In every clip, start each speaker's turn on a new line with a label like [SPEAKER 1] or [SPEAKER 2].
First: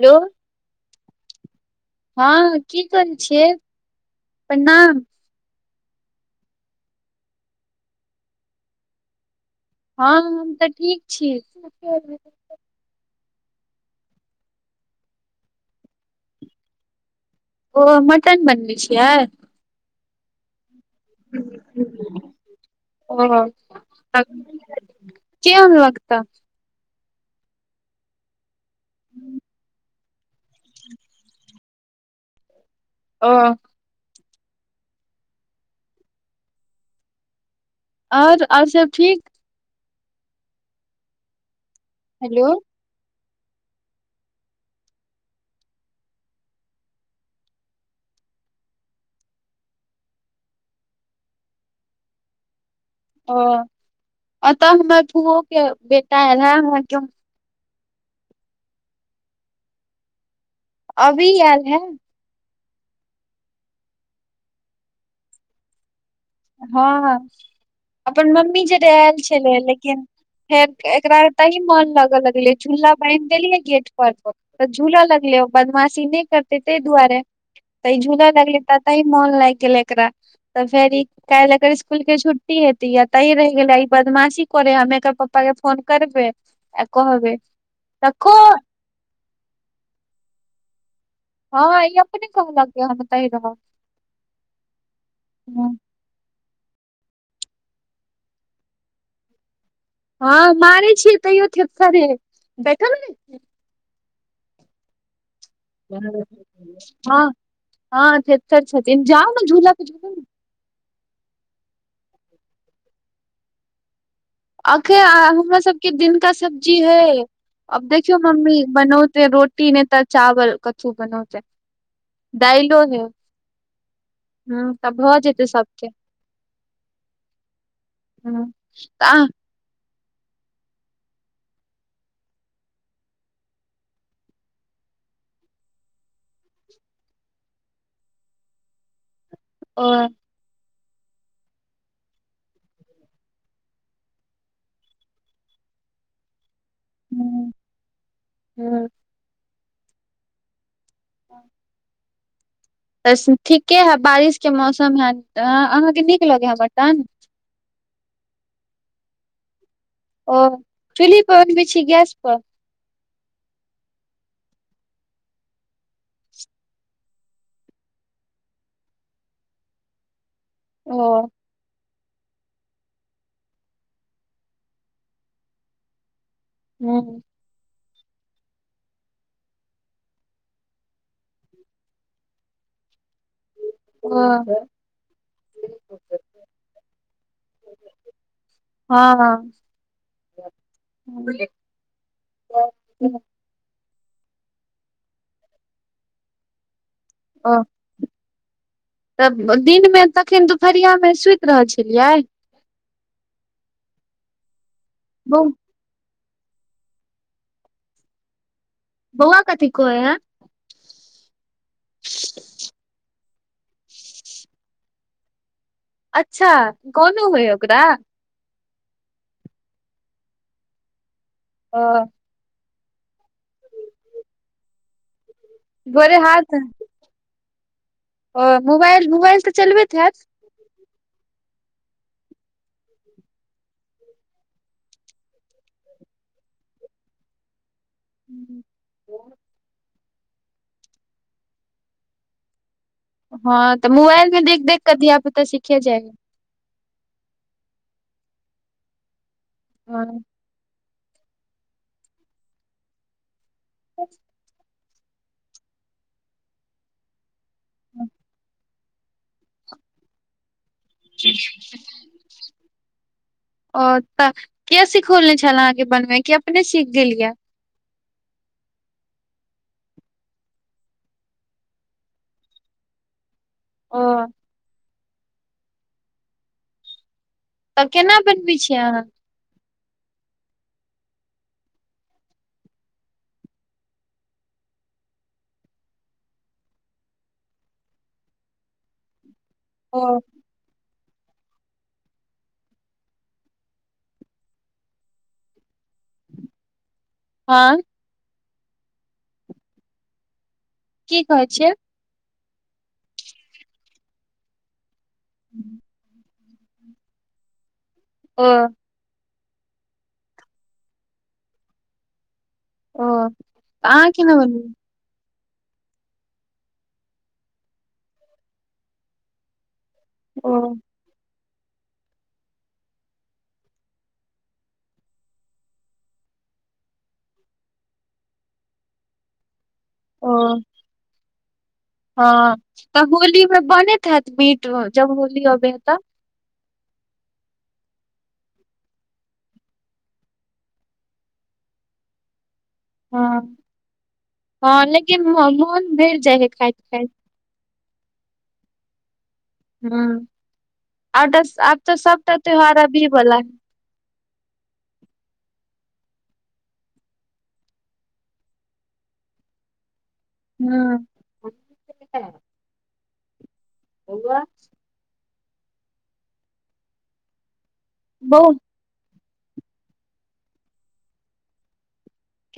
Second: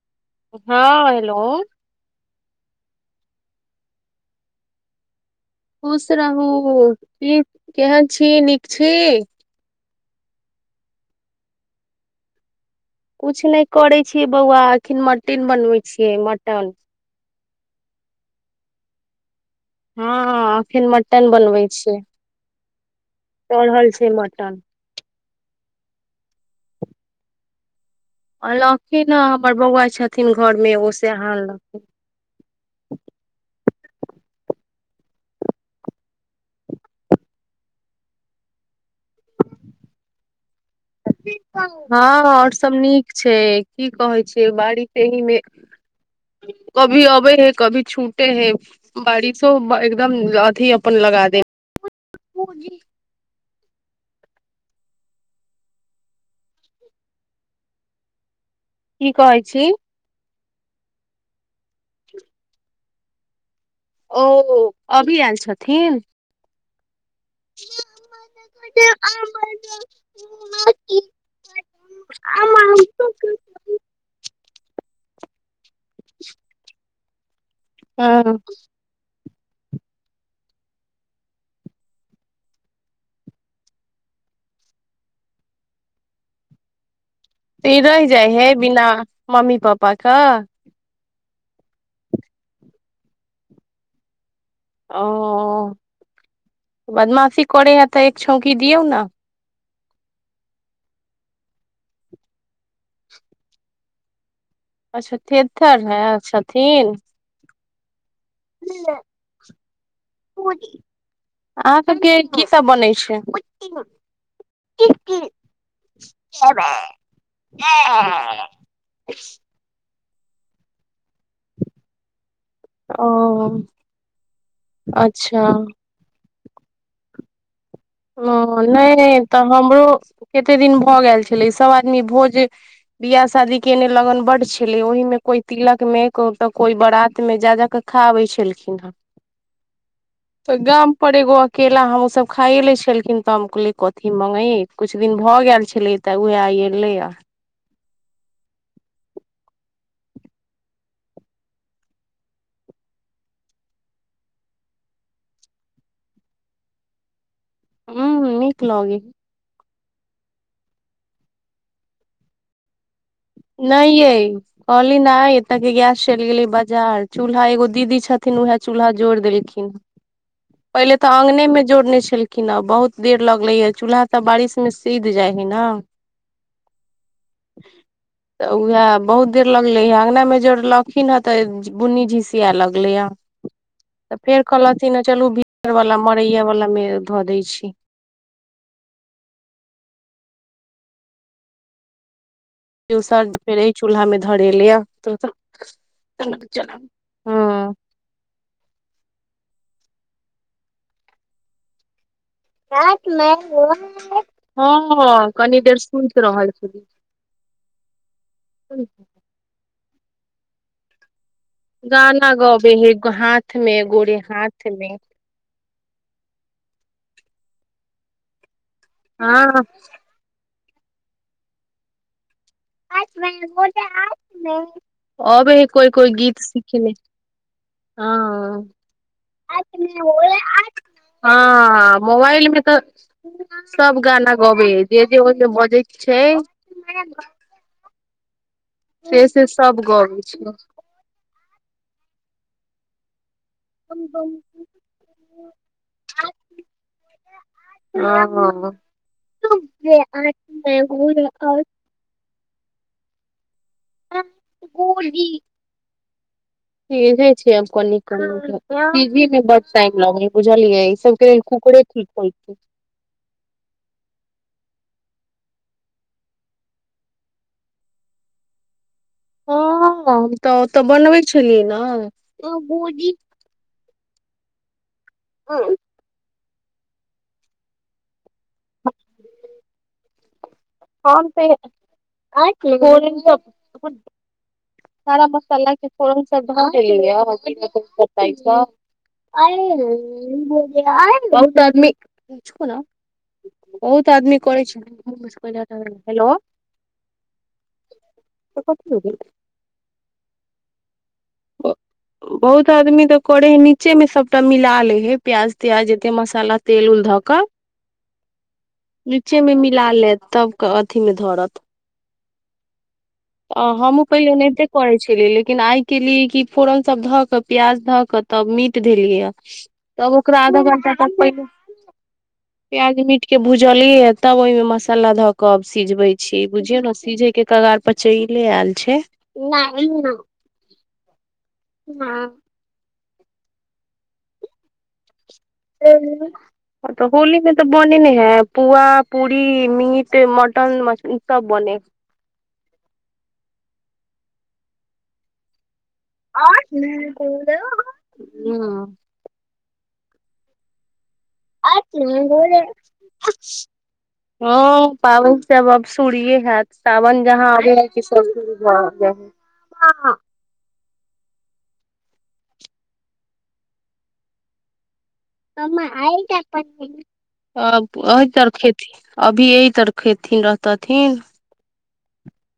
[SPEAKER 1] hello
[SPEAKER 2] हाँ hello
[SPEAKER 1] हाँ की करे छियै प्रणाम
[SPEAKER 2] खुश रहु केहन छी नीक छी
[SPEAKER 1] हँ हम तऽ ठीक छी
[SPEAKER 2] कुछ नहि करै छियै बौआ अखन मटीन बनबै छियै मटन
[SPEAKER 1] ओ मटन बनबे छियऽ
[SPEAKER 2] हँ एखन मटन बनबै छियै
[SPEAKER 1] ओ
[SPEAKER 2] चढ़ल छै मटन
[SPEAKER 1] केँ अनलक तऽ
[SPEAKER 2] अनलखिन ह हमर बौआ छथिन घर मे ओ से अनलखिन
[SPEAKER 1] ओ आओर आओर सब ठीक
[SPEAKER 2] हँ
[SPEAKER 1] हेलो
[SPEAKER 2] और सब नीक छै की कहै छियै बारिस आहि मे कभी अबे है कभी छूटे है बारिशो एकदम अथि अपन लगा दे
[SPEAKER 1] ओ अतऽ हमर फुओ के बेटा एल हे अहाँके हम
[SPEAKER 2] कि कहै छी
[SPEAKER 1] अभी आयल है
[SPEAKER 2] ओ अभी आयल छथिन
[SPEAKER 1] हँ हँ अपन मम्मी जरे आयल छलै लेकिन फेर एकरा त ही मन लगे लगलेै झूला बान्हि देलीये गेट पर तऽ झूला लगले बदमाशी नई करते ताहि दुआरे तऽ ई झूला
[SPEAKER 2] हँ
[SPEAKER 1] लगले तऽ तइ मोन लागि गेलै एकरा तऽ फेर ई काल्हि एकर स्कुल के छुट्टी हेती य ता रहि गेलै ई बदमाशी करे ह हमे एकर पप्पा के फोन करबे आय कहबैय
[SPEAKER 2] त ई रहि जाइ हे बिना मम्मी पप्पा कऽ
[SPEAKER 1] हँ ई अपने कहलक जे हम एतय रहब
[SPEAKER 2] ओ बदमाासी करे है तऽ एक छौंकी दियौ नऽ
[SPEAKER 1] हँ मारे छियै तैयो थेथरे देखे नेय छिये
[SPEAKER 2] अच्छा थेथर है छथिन
[SPEAKER 1] हँ हँ थेथार छथिन जाउ झूला के झू
[SPEAKER 2] अहाँ सब के की सब बनै छै
[SPEAKER 1] अखेन हमरा सबके दिनका सब्जी हय अब देखियौ मम्मी बनौते रोटी नहि तऽ चावल कथू बनौते दाइलो हऽ
[SPEAKER 2] ओ
[SPEAKER 1] हऽ तऽ भऽ
[SPEAKER 2] अच्छा
[SPEAKER 1] जेतै सब के
[SPEAKER 2] हाँ नहि तऽ हमरो कते दिन भऽ गेल छलै सभऽ आदमी भोज बियाह शादी के ने लगन बड छलै ओहि मे कोइ तिलक में कोइ बारत में जा जा कऽ खा आबे छलखिन हऽ
[SPEAKER 1] ओ
[SPEAKER 2] गाम पर एगो अकेला हम सब खायइ ले छी छेलखिन तऽ हम कहलियै कथी मंगैयै कुछ दिन भऽ गेल छेलैे तऽ उएह आइ एल
[SPEAKER 1] हू हु [unintelligible] तऽ ठीके हइ बारिशके मौसम है अहाँके नीक लगै ह मटन
[SPEAKER 2] हूंम्म हूंम्म नीक लगै
[SPEAKER 1] ओ चुलही पन बे छी गैस पर
[SPEAKER 2] नई ये कहली नाय एतऽ के गैस चलि गेलै बाजार चूल्हा एगो दीदी छथिन उहाय चूल्हा जोड़ देलखिन ह पहिले
[SPEAKER 1] ओ
[SPEAKER 2] तऽ आंगने में जोड़ने छलखिन कि न बहुत देर लगले हे चूल्हा तऽ बारिश मे सिध जाय है नऽ
[SPEAKER 1] हूँ
[SPEAKER 2] तऽ उएह बहुत देर लगलै अंगना मे जोड़लखिन हे तऽ बुन्नी झिसिया लगलैय तऽ फेर
[SPEAKER 1] ओ
[SPEAKER 2] कहलथिन चलू भीतर वला मरैये वला मे धऽ दै छी
[SPEAKER 1] हँ
[SPEAKER 2] दसर फेर चूल्हा मे धरेले त
[SPEAKER 1] ओ तऽ दिन में तखन दुपहरिया में सुति रहल छलियै
[SPEAKER 2] हाँ
[SPEAKER 1] बौ
[SPEAKER 2] कनि देर स सुत रहल छलिये
[SPEAKER 1] बौआ कथी कहै हैंय
[SPEAKER 2] गाना गबे है हाथ मे गोरे हाथ मे
[SPEAKER 1] अच्छा कोनो हुए ओकरा
[SPEAKER 2] हँ
[SPEAKER 1] ओ
[SPEAKER 2] आबे हैय कोइ कोइ
[SPEAKER 1] गोरे
[SPEAKER 2] गीत
[SPEAKER 1] हाथ
[SPEAKER 2] सिखय ले
[SPEAKER 1] ओ
[SPEAKER 2] हाँ
[SPEAKER 1] मोबाइल मोबाइल तऽ चलबैत
[SPEAKER 2] हाँ मोबाइल में तऽ सब गाना गबै ह जे जे ओहिमे बजै छै
[SPEAKER 1] [inaudible]
[SPEAKER 2] से से सब गबै छिय
[SPEAKER 1] हाँ तऽ मोबाइल में देख देख कऽ धिया पुता सिखे जाइया हँ
[SPEAKER 2] हँ
[SPEAKER 1] [inaudible]
[SPEAKER 2] कोली सीझे छै आब कनि कनि क मे सोझी मे बड टाइम लगे बुझलियै सबकहे कुकड़े ठीक होय छै
[SPEAKER 1] ओतऽ के सिखोलने छले अहाँ के बनवे की अपने सीख गेलिये
[SPEAKER 2] हँ हम तऽ ओतऽ बनबै छलियै नऽ
[SPEAKER 1] [unintelligible]
[SPEAKER 2] [unintelligible]
[SPEAKER 1] तऽ केना बनबै छीयै आहाँ
[SPEAKER 2] [unintelligible] सारा मसाला के फोरन सब धऽ धेलीए [unintelligible]
[SPEAKER 1] ओ
[SPEAKER 2] [unintelligible] बहुत आदमी छोरो न बहुत आदमी करै छै [inaudible] ह हेलो
[SPEAKER 1] हाँ
[SPEAKER 2] तऽ कथी
[SPEAKER 1] की कहै छिए
[SPEAKER 2] बहुत आदमी तऽ करे है नीचे मे सबटा मिला ले हे प्याज त्याज जते मसाला तेल उल धऽ कऽ
[SPEAKER 1] [unintelligible]
[SPEAKER 2] नीचे मे मिला लेत तब क अथी मे धरत
[SPEAKER 1] [unintelligible]
[SPEAKER 2] ओ हँ हूम
[SPEAKER 1] अहाँ
[SPEAKER 2] पहिल
[SPEAKER 1] केना
[SPEAKER 2] ओनाइते
[SPEAKER 1] बनबै
[SPEAKER 2] करै छलिए लेकिन आइ केली कि फोरन सब धऽ क प्याज धऽ क तब मीट धेलियै य तब ओकरा
[SPEAKER 1] ओ
[SPEAKER 2] आधा घंटा तक [unintelligible]
[SPEAKER 1] [inaudible]
[SPEAKER 2] प्याज मीट के भूजलिय तब ओहिमे मसाला धऽ के अब सिझबै छी बुझियौ ने सीझे के कगार पर पर चैले आए छै
[SPEAKER 1] ह [inaudible]
[SPEAKER 2] नहि
[SPEAKER 1] हँ तऽ होली मे बनैत है त मीट जब होली अ
[SPEAKER 2] [unintelligible] तऽ होली में तऽ बने ने हैं पुआ पूरी मीट मटन मछली ई सब बने है
[SPEAKER 1] हँ [inaudible] हँ लेकिन मोन भेल
[SPEAKER 2] [unintelligible]
[SPEAKER 1] ह [inaudible] आ त आब तऽ सबटा त्यौहार आबि बला
[SPEAKER 2] हँ पाबन सब अब शुरुए हयत सावन जहाँ आबै है सब शुरू भ जा है [unintelligible]
[SPEAKER 1] [unintelligible] [unintelligible]
[SPEAKER 2] [unintelligible]
[SPEAKER 1] बौआ
[SPEAKER 2] अभी यह तर खेथिन रहतथिन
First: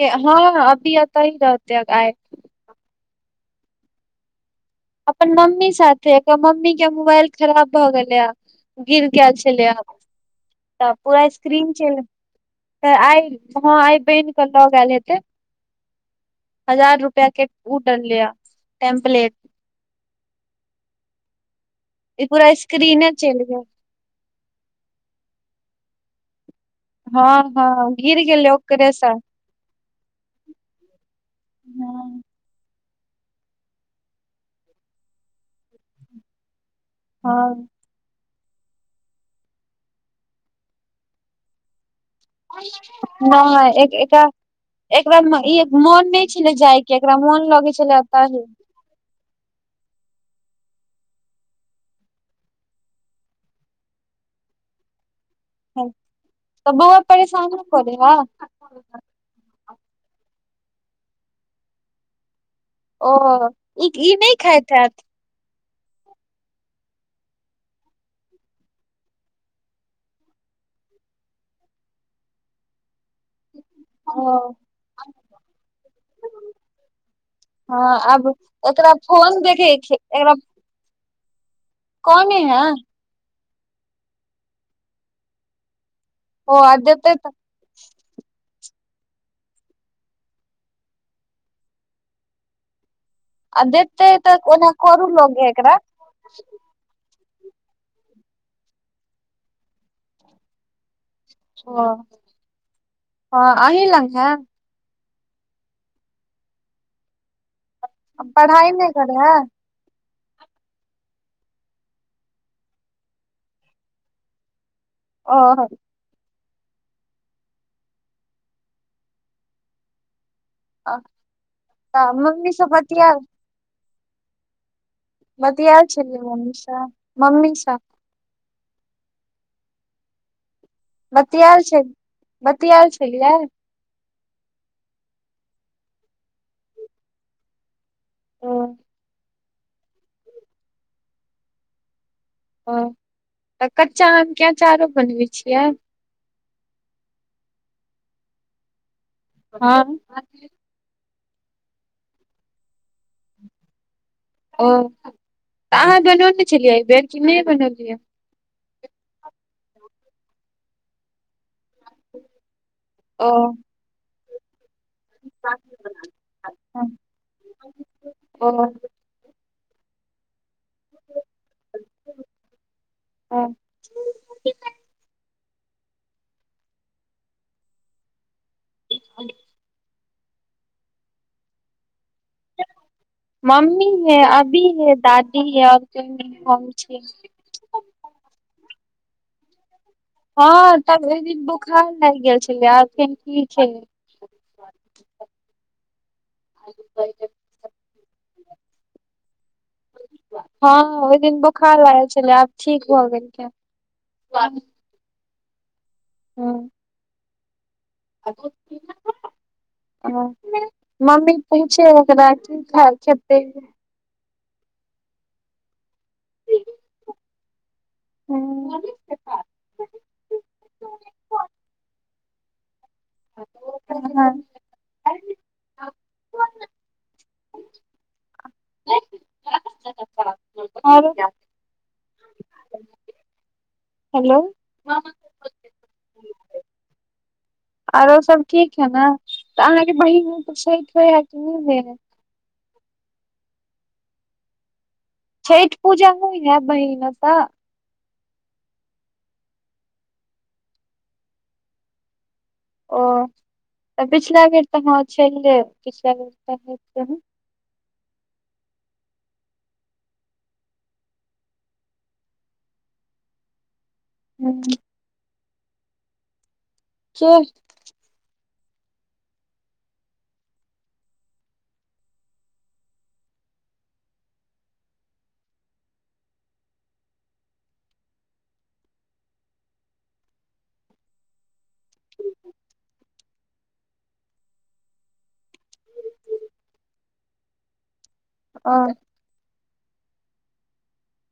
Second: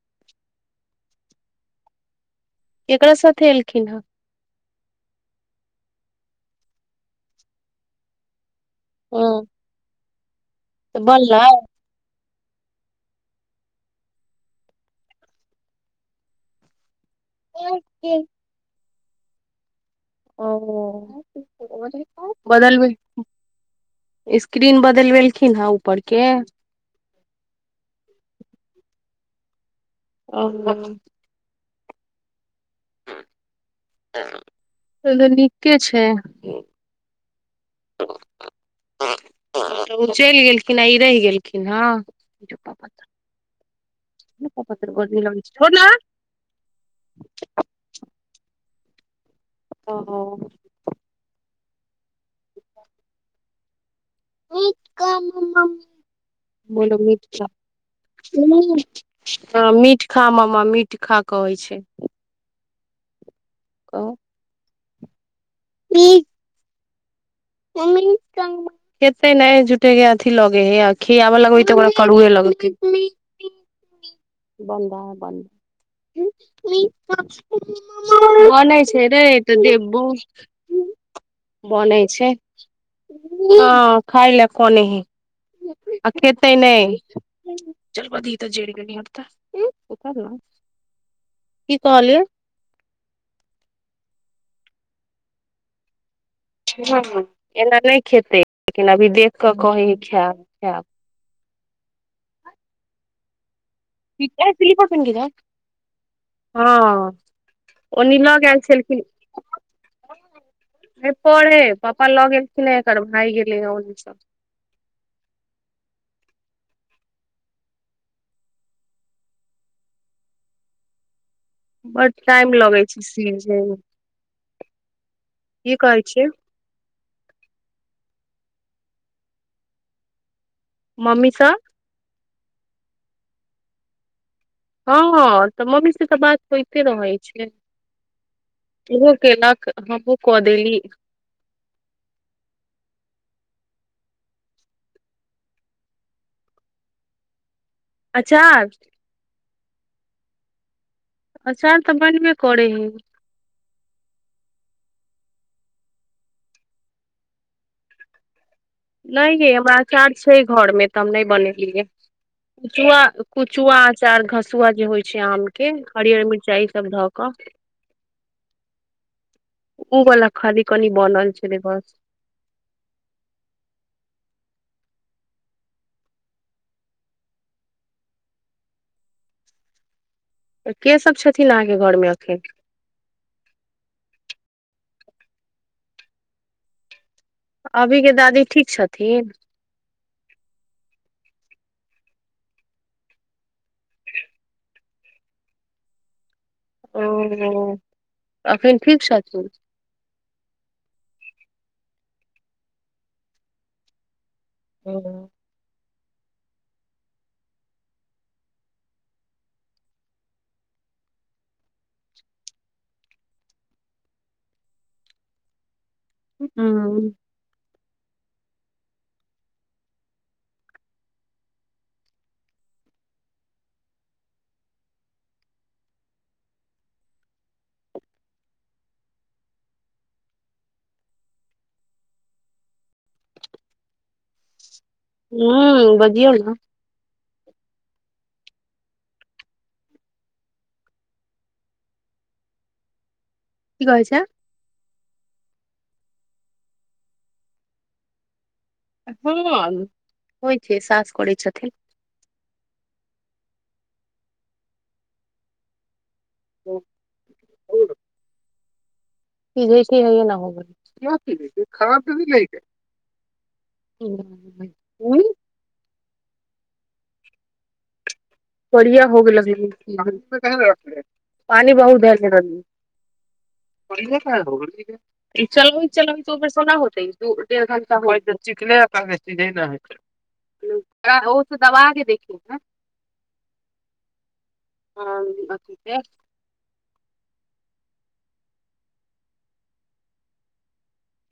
[SPEAKER 1] हँ अभी एतैन रहतै आए
[SPEAKER 2] केकरा साथे एलखिन हे
[SPEAKER 1] अपन मम्मी साथे ऐकर मम्मी के मोबाइल खराब भऽ गेलैया ह गिर
[SPEAKER 2] ह
[SPEAKER 1] गेल छलै तऽ [inaudible] पूरा स्क्रीन चेल त आइ हँ आइ बन के एल हेतै [inaudible] हजार रुप [unintelligible] टम्प्लेट
[SPEAKER 2] ओ [unintelligible]
[SPEAKER 1] इ पूरा स
[SPEAKER 2] बदलबे
[SPEAKER 1] स्क्रीन चेल गेल
[SPEAKER 2] स्क्रीन बदल बेलखिन हँ ऊपर के
[SPEAKER 1] हँ हँ गीर गेलै ओकरे स
[SPEAKER 2] [unintelligible]
[SPEAKER 1] हँ
[SPEAKER 2] [unintelligible] नीके छै
[SPEAKER 1] हँ
[SPEAKER 2] तऽ ओ चलि गेलखिन आ ई रहि गेलखिन हँ पापा
[SPEAKER 1] नई एक एकर
[SPEAKER 2] तोर गोर नहि लगै
[SPEAKER 1] [unintelligible]
[SPEAKER 2] छै
[SPEAKER 1] ई
[SPEAKER 2] छोड़ ना
[SPEAKER 1] मोन नहि छलै जाय के एकरा मन लगे छलै एतही
[SPEAKER 2] ओ
[SPEAKER 1] तऽ
[SPEAKER 2] मम्मी बोल
[SPEAKER 1] बौआ
[SPEAKER 2] मीट चा
[SPEAKER 1] परेशान नहि करै हँ
[SPEAKER 2] हँ मीठ खा ममा मीठ खा कहै छै
[SPEAKER 1] ओ ई ई नहि खाइथ हैत
[SPEAKER 2] ई मम्मी संग [unintelligible] खेतय नहि झूठे के अथी लगे हे आ खिआब लगबे तऽ ओकरा करुए लगते
[SPEAKER 1] ओ
[SPEAKER 2] बन [unintelligible] बन
[SPEAKER 1] हँ आब
[SPEAKER 2] बनै
[SPEAKER 1] एकरा
[SPEAKER 2] छै रे
[SPEAKER 1] फोन
[SPEAKER 2] तऽ
[SPEAKER 1] देखे
[SPEAKER 2] देबो
[SPEAKER 1] एकरा
[SPEAKER 2] बनै छै
[SPEAKER 1] कने है
[SPEAKER 2] हँ खाय लऽ कनै हइ आ खेते
[SPEAKER 1] ओ आ
[SPEAKER 2] नहि
[SPEAKER 1] देते तऽ
[SPEAKER 2] चल बऽ दिही तऽ जैड़ गेलै हन की कहलियै
[SPEAKER 1] आ देते तऽ ओना करू लगे हे एकरा
[SPEAKER 2] हँ एना नहि खेतै लेकिन अभी देख कऽ कही खैब खैब
[SPEAKER 1] ओ हँ आँही लंग
[SPEAKER 2] [unintelligible] हँ ओनी लऽ गेल
[SPEAKER 1] पढ़ाई नहि
[SPEAKER 2] छलखिन
[SPEAKER 1] करे है
[SPEAKER 2] हे पढ़े पपा लऽ गेल छले एकर भाग गेलै हँ ओनी सँ
[SPEAKER 1] [unintelligible] आ
[SPEAKER 2] बड्ड टाइम लगै छै सीेझे मे की
[SPEAKER 1] बतीयैत
[SPEAKER 2] कहै
[SPEAKER 1] छलिये
[SPEAKER 2] छियै
[SPEAKER 1] मम्मी सँ मम्मी सँ
[SPEAKER 2] मम्मी सँ
[SPEAKER 1] बतियाइ छै बतियाय छलियै
[SPEAKER 2] हँ तऽ मम्मी से तऽ बात होते रहै छै
[SPEAKER 1] ओ
[SPEAKER 2] उहो केलक हमहूँ क देली
[SPEAKER 1] तऽ कच्चा आमके अँचारो बनबै छियै
[SPEAKER 2] अचार
[SPEAKER 1] हँ
[SPEAKER 2] आचार त बनबे करे है
[SPEAKER 1] ओ तऽ अहाँ बनैने छलियै अहिबेर कि नहि बनलियै
[SPEAKER 2] नई ये हमरा आचार छै घर मे तऽ हम नहि बनेलियै कुचुआ
[SPEAKER 1] ओ
[SPEAKER 2] कुचुआ अचार घसुआ जे होइ छै आमकेँ हरियर मिचाइ ईसभ धऽ कऽ
[SPEAKER 1] ओ
[SPEAKER 2] उ वला खाली कनी बनल छलै बस
[SPEAKER 1] हँ [inaudible]
[SPEAKER 2] तऽ केँ सब छथिन अहाँके घरमे अखैन
[SPEAKER 1] मम्मी हइ अभी हइ दादी हइ आओर कियो नहि हम छिये
[SPEAKER 2] अभीकेँ दादी ठीक छथिन
[SPEAKER 1] हँ तब एकदिन बोखार लागि गेल छलै आखैन ठीक छै [inaudible]
[SPEAKER 2] [unintelligible] एखन ठीक छथिन
[SPEAKER 1] हँ ओहि दिन बोखार लागल छलै आब ठीक भऽ गेल [inaudible]
[SPEAKER 2] [unintelligible]
[SPEAKER 1] [inaudible] [inaudible] ह [inaudible] मम्मी पूछे ओकरा ठीक ठीका छथिन
[SPEAKER 2] [unintelligible]
[SPEAKER 1] [unintelligible] [inaudible] [unintelligible] हेलो [inaudible]
[SPEAKER 2] हू बजियौ ने
[SPEAKER 1] औरो सब ठीक है न तऽ अहाँके बहिन छठ हो है कि नहि हो है
[SPEAKER 2] की कहै छिए
[SPEAKER 1] छठ पूजा होइ ने बहिन ओत
[SPEAKER 2] हँ होइ छै सास करै छथिन
[SPEAKER 1] ओ तऽ पछला बेर तऽ हँ छेलिए
[SPEAKER 2] उ
[SPEAKER 1] [unintelligible]
[SPEAKER 2] ई बुझतिये ना एना भ [unintelligible] [inaudible]
[SPEAKER 1] [unintelligible]
[SPEAKER 2] बढ़िया हो गेल [unintelligible] पानी बहुत भेल छिए [unintelligible] [unintelligible] [inaudible] एकरा ओ स दबा देखिए न हँ अथी के
[SPEAKER 1] [unintelligible]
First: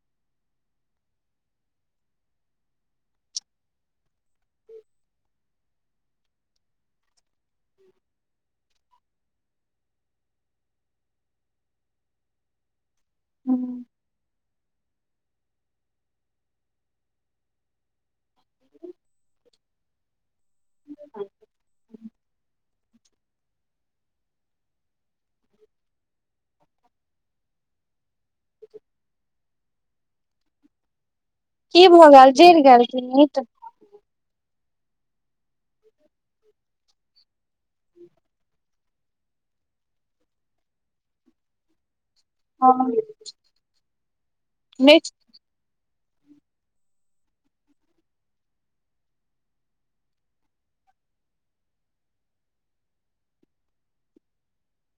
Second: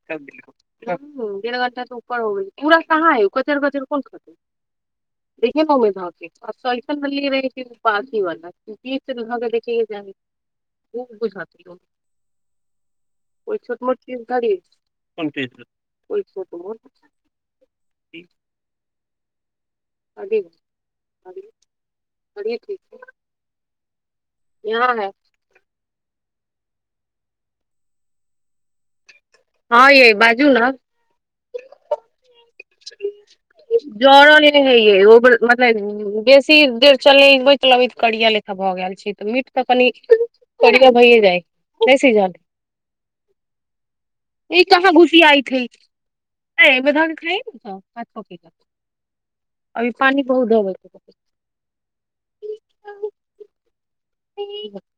[SPEAKER 2] [unintelligible] डेढ़ घण्टा सऽ ऊपर हो गेल पूरा कहाँ कचर-कचर कोन खतै [unintelligible] [unintelligible] कोइ छोट
[SPEAKER 1] हूँ
[SPEAKER 2] मोट चिज करी [unintelligible]
[SPEAKER 1] [inaudible]
[SPEAKER 2] [unintelligible] [unintelligible] [unintelligible] हँ ये बाजू न
[SPEAKER 1] की भऽ गेल जैर गेल की मिट
[SPEAKER 2] जरल नाए है ए [unintelligible] उपलबित करिया लेखा भऽ गेल छै तऽ मीट तऽ कनि करिया भैेये जाय नहि सीझल ई कहाँ
[SPEAKER 1] मीट
[SPEAKER 2] घुसीयात हइ [unintelligible] [unintelligible]